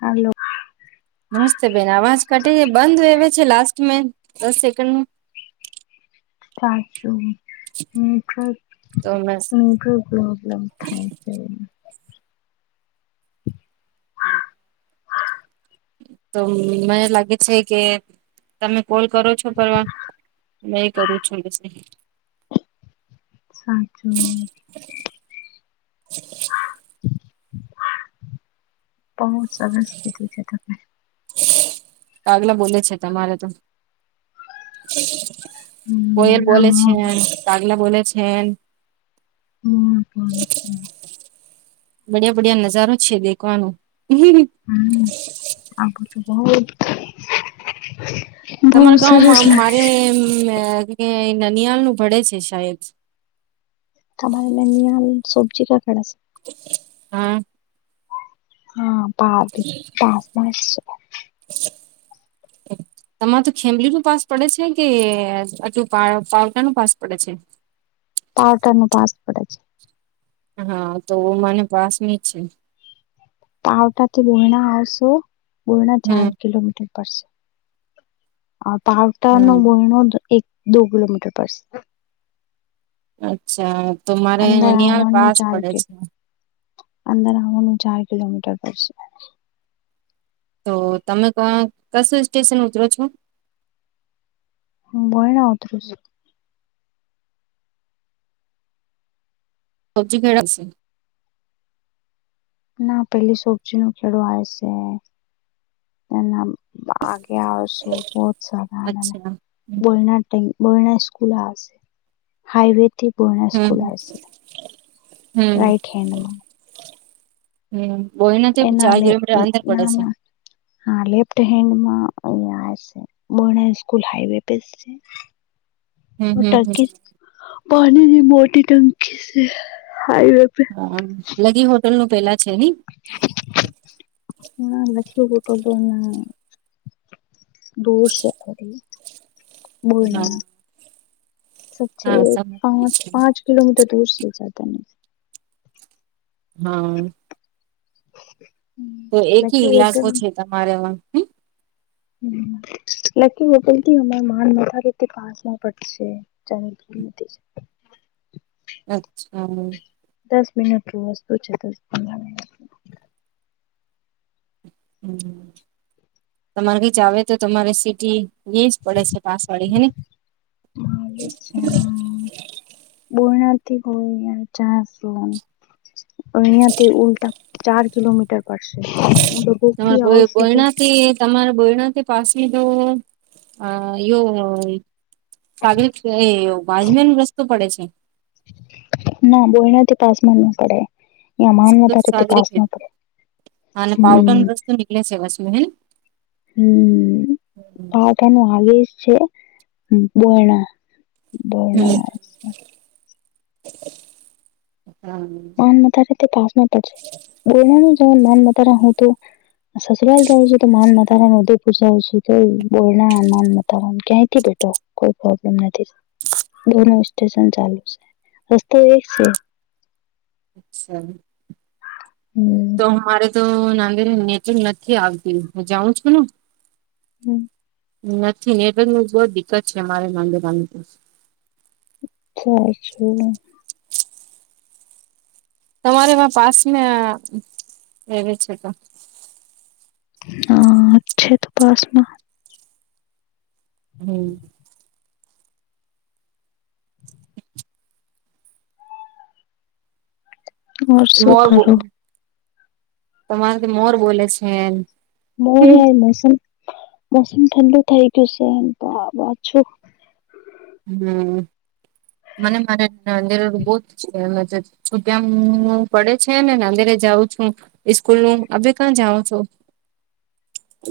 Hello. નમસ્તે બેન અવાજ કાટી બંધ આવે છે લાસ્ટ દસ સેકન્ડ ને ચાર સો મટો તો મેં મટો પ્રોબ્લેમ થાય છે એ હમમ. તો મને લાગે છે કે તમે કોલ કરો છો કરવા નહી કરું છો બસ [unintelligible] સાચું [unintelligible] બહ સરસ કે દીજ ત [unintelligible] કાગલા બોલે છે તમારે તો [unintelligible] હમ કોયલ બ આ છે મોર પાગલા બ છે [unintelligible] હ પણ [inaudible] બડિયા બડિયા નજારો છે દેખવાનો [unintelligible] હમ આગ તો બહત [inaudible] તમારા ગામંમાં મારે નનિયાળ નું ભડે છે શહેદ [unintelligible] તમારેની સબ્જી કકાડા છે [unintelligible] હા [inaudible] હા બાર પાચ માસ [unintelligible] [inaudible] [inaudible] તમારે તો ખેમલી નું પાસ પડે છે કે આટલું પાવટા નું પાસ પડે છે [unintelligible] પટર નું પાસપર્ડ છે [unintelligible] હા તો મને પાસ ની જ છે [unintelligible] પાવટાથી બોર્ણા આવશો બોર્ણા ચાર હમ કિલોમીટર પડશે પાવટાનો હમ બોયણો એક દો કિલોમીટર પર અચ્છા તો મારે અંદર અનિયાળ આવવાનું પાસ ચાર પડે કિલો છે અંદર આવવાનું ચાર કિલોમીટર કરશે [inaudible] તો તમે કશું સ્ટેશન ઉતરો છો [unintelligible] હુ બયણા ઊતરું છુ સબ્જીી કેડા છે [unintelligible] ના પેલી સોબજી નું ખેડું આવે છે [unintelligible] ના ના આગે આવ શું બહુ સારા [inaudible] અચ્છા બણા બણા સ્કૂલ હાઈવે [unintelligible] તે બના સ્કૂલ હમ છે હમ રાઈટ હેન્ડમાં [unintelligible] હમ બોહીને તો એના ચાર કિલોમીટર અંદર પડે ના છે [unintelligible] ના હા લેફ્ટ હેન્ડમાં અયા છે બો સ્કૂલ હાઈવે છે [unintelligible] [inaudible] [inaudible] હમ હમ ટંકી પાણીની મોટી ટંકી છે હાાઈવે પે મ લગી હોટલ નું પેલા છે ને ના લખી તો તોને [unintelligible] દો શ થડી હા મૂનાનું [unintelligible] સ છે હા સમજ પાંચ ગઈ છે પાંચ કિલોમીટર દૂર જદ ન [unintelligible] હા [inaudible] [inaudible] તો એકી ઈલાકો છે તમારેમાં હ [unintelligible] હ લકી બ બોલતી અમા માન મથા રહેતી [unintelligible] [inaudible] અચ્છા [inaudible] દસ મિનિટ વસ્તુ છે દસ પંદર મિન [unintelligible] હમ તમારે કઈ જ આવે તો તમારે સિટી લે જ પડે છે પાસવાળી હેને [unintelligible] હ બનાથી હોય ચ [unintelligible] યા તે ઉલ્ટ ચાર કિલોમીટર પશે તમારે ભક્તી આવ બોય શધ [unintelligible] બોયણાથી તમારા બોયણા તે પાસે જો આ યો [unintelligible] સાળ એ બાાજમ ન રસ્તો પડે છે [unintelligible] ના બોલનાથી પાસમાં ના પડે અ તો માનારેથી સાગરી પાસ ખેડ ન પડે [unintelligible] અને પાવટર નુ હમ રસ્તો નીકળે છે, પાછું હે. ક આગે એ છે, બયના બયના. હમ. પા નાન તો [unintelligible] સસરાલ જાઉં છું, તો માન માારાન ઉદયપુર જાઉં છું, તો બોરણા માન માર ક્યાં થી બેઠો? કોઈ પ્રબ્મ નથી, બસ સ્ટેશન ચાલુ છે, રસ્તો એક છે. અચ્છા. હમ. તો મારે તો નાંદે નેટ નથી આવતી, હું જાઉં છું ને. હમ. નથી નેટ, બહુ દિકકત છે, અમારે માંડેરાની તો. સાછું [unintelligible] તમારે માં પાસ ને, એવી છે તો. હા, અચ્છા તો પાસમાં. હમ. ઓર શું મોરો કરો તમારે તો મોર બોલે છે, એમ. બો યાર મોસમ મોસમ ઠંડુ થઈ ગયું છે, એમ તો પાછું. હમ. મને મારે બહુ જ છે, તો. પડે છે ને, અંદેરે જાઉં છું, સ્સ્કૂલ નું એ કં જાઉં છો.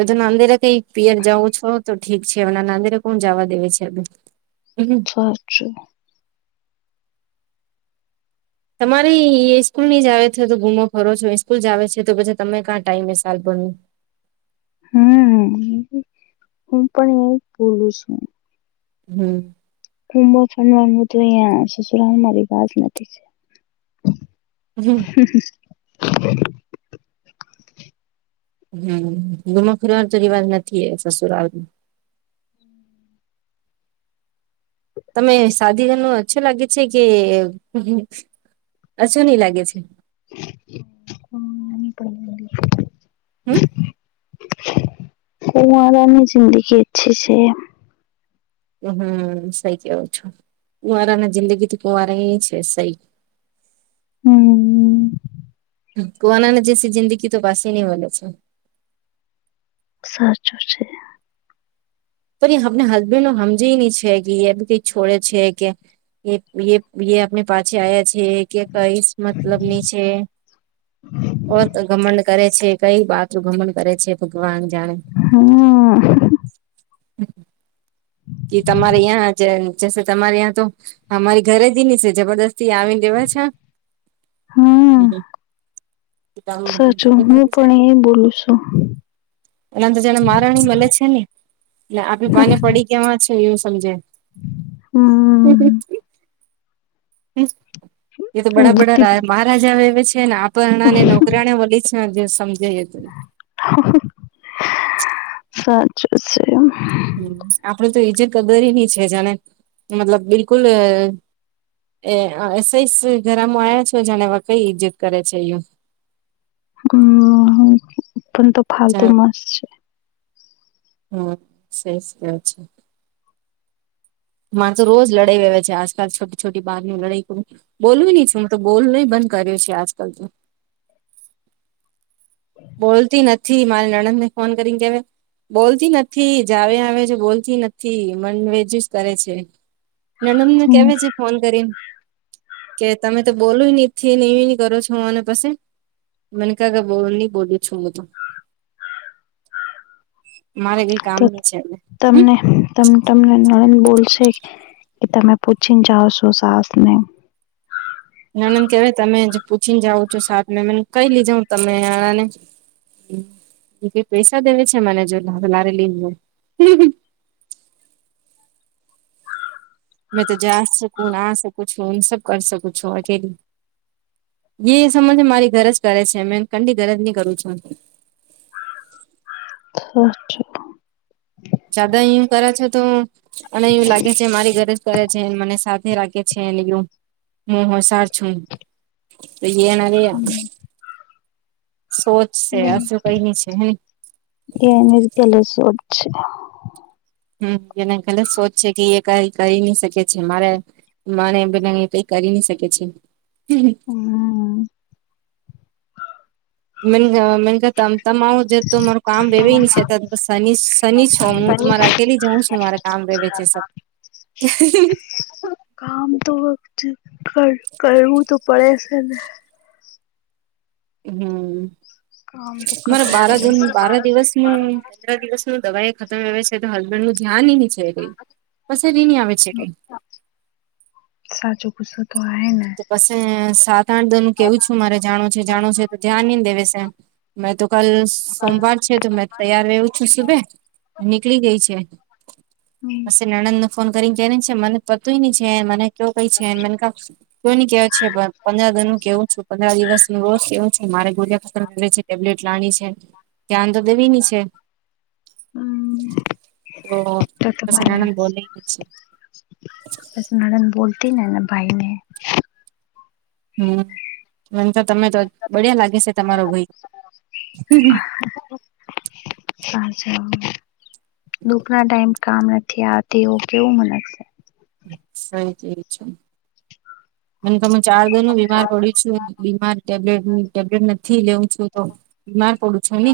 બધું નાંદેરે કઈ પિયર જવું છે, તો ઠીક છે, એમ નાંદેરે કોણ જવા દેવે છે. એ. પાછો. તમારી સ્સ્કૂલ ની જ આવે છે, તો ગુમો ખરો છો? સ્કૂલ જ આવે છે તો પછી તમે ક્યાં ટાઈમ સાલભરું? હમ, હું પણ એ જ બોલું છું. હમ. કું ફડવા તો, અહીં શશુરામ મારી વાત નથી. હમ. હ. હમ, ઘુમવા ફિરવાનો તો રિવાજ નથી, એ સસુરા. તમે સાદી ન અછો લાગે છે કે? અછો નહી લાગે છે? પ [unintelligible] હમ. કુવારાની જિંદગી અચ્છી છે. હમ, સહી કેવું છો, કુંવારાને જિંદગી થી કુંવારા એ છે, સહી. હમ. કુવાના જે જિંદગી તો પાસે નહીં મળે છે. સાચું છે. પણ આપને હસબેન્ડ નો સમજે નહીં છે કે, બી કઈક છોડે છે કે. એ આપને પાછી આવ્યા છે કે, કઈ મતલબની છે, ઓત ગમડ કરે છે, કંઈ બાત્રું ભમણ કરે છે, ભગવાન જાણે. હમ. હમ. હમ. કે તમારે યાં તમારે ત્યાં તો અમારી ઘરે જ છે, જબરદસ્તી આવી. કેવા છે? હમ, સાચું, હું પણ એ બોલું છું. એનાંદર જાને મારણી મે છે ને, એટલે આપડી પાને પડી. કે માં છે, એવું સમજે. હમ્મ હમ્મ હ એ તો બડા બુદ્ધિ બડા મહારાજા એ છે ને આપણાને નોકરીને વલી છે. હાજ સમજે તું સાચું છે. હમ્મ આપડે તો ઈજત કદરીની છે જેને મતલબ બિલકુલ એસઈસ ઘરામાં આવ્યા છો જાને કઈ ઈજ્જત કરે છે હમ્મ અપન તો ફાલતુ મસ્. હમ્મ શહેસ કેહો છો માર તો રોજ લડાઈ વવે છે આજકાલ છોટી છોટી બારની લડાઈ બોલવી નહી છ હું તો બોલ ન બંધ કર્યો છે આજકાલ તો. બોલતી નથી મારી નણંદ ને ફોન કરીને કેવા બોલતી નથી જ આવે આવે છે બોલતી નથી મન વજ જ કરે છે. નાનંદને હમ કેવે છે ફોન કરી કે તમે તો બોલું ન કરો છો હું મને પછી મને ક કે બો બોલું છું બધું મારે કઈ કામ તો ન છે એલે. તમને ત તમને નણંદ બોલશે. કે તમે પૂછીને જાા છો સાહસ ને. નાનંદ કેહેવાય તમે પૂછીને જાાવ છો સાપ મ કઈ લીજ હ તમે આણા ને કઈ પૈસા દેવે છે મને જો લારે લી મેં તો જા સકું આ સકું છ હું સબ કર શકું છ હું અકેલી. જે સમજ મારી ઘર જ કરે છે મે કંડી ઘર જ નહી કરું છું. હઠ જદા યુ કરે છે તો. અને એવું લાગે છે મારી ઘરેજ કરે છે મને સાથે રાખે છે યુ હ હ સાર છું તો એના ર સોચ છે હશું કઈ ન છે હ. એ કેલે શું છે. હમ્મ એને કલે સોચ છે કે એ કઈ કરી નઈ શકે છે મારે. મને એ બધા કઈ કરી ન શકે છે. હમ મન મન ત તમામ. જો તો તમારું કામ વેવેય હી છે ત શનિ શનિ છો હું તમારે અકેલી જાઉં છું મારે કામ રે બે છેે સ. કામ તો વત કર કરવું તો પડે છે. હમ્મ કામ તો મારે કરવું બાર પડે જૂન છે બાર દિવસનું પંદર દિવસનું દવાઈ ખતમ આવે છે તો હસબેન્ડ નું ધ્યાન ન છેઈ પસ બી ની આવે છે કઈ સાચો ગુસ્સો તો આ ને. પછ સાત આઠ દ નું કેવું છું મારે જાણો છે જાણો છે તો ધ્યાન નઈને દેવેશે. મેં તો કાલ સોમવાર છે તો મેં તૈયાર રહવું છું સુભે. નીકળી ગય છે હમ્મ પસે નણંદ નો ફોન કરીન કે છે મને પતુંય નહી છે મને કવ કઈ છે મન ક કોની કેવા છે પંદર દન નું કેવું છું પંદર દિવસ નું રોજ કેવું છે મારે ગોળિયા ખતર છે ટેબ્લેટ લાણી છે ધ્યાન તો દેવીની છે હમ તો તો પસે તમારે નણંદ બોલે છે બસ નણંદ બોલતી ન એના ભાઈને હમ્મ મન તો તમે તો બડ્યા લાગે છે તમારો ભઈ હમ્મ [inaudible] કહા સે હો દુઃખના ટાઈમ કામ નથી આવતી એ કેવું મલે સહી તેરી છ મન તો મે ચાર દીનું બીમાર પડી સુ બીમાર ટેબલેટ ટેબલેટ નથી લેઉ છું તો બીમાર પડું છે ને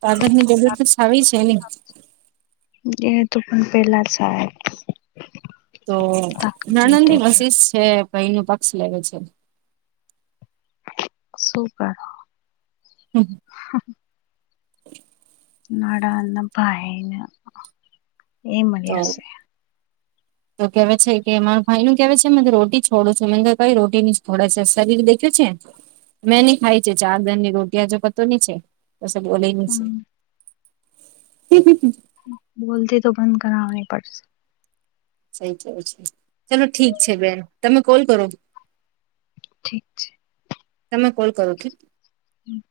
તાકાત ની જરૂર તો સારી છે ને એ તું પણ પેલા જાહે તો નણંદ ની વશિસ છે ભઈ નો પક્ષ લેવે છે. સુુ કરો? હમ હા નાડા ન ભાઈન એ તો મળ્યા સે [inaudible] તો કેવે છે કે મા ભાઈ નું કેવે છે મેં કે રોટી છોડુ છું મેં કીધું કઈ રોટી ની છોડે છે શરીર દે ખ્યો છે મેં ની ખાય છે ચાર જન ની રોટિયા જો પતો ની છે. કસે બોલે ની સે હમ બોલતી તો બંધ કરાવની પડશ સઈ કેવ છો ચલો ઠીક છે બેન તમે કોલ કરો. ઠીક છે. તમે કોલ કરો કે. હમ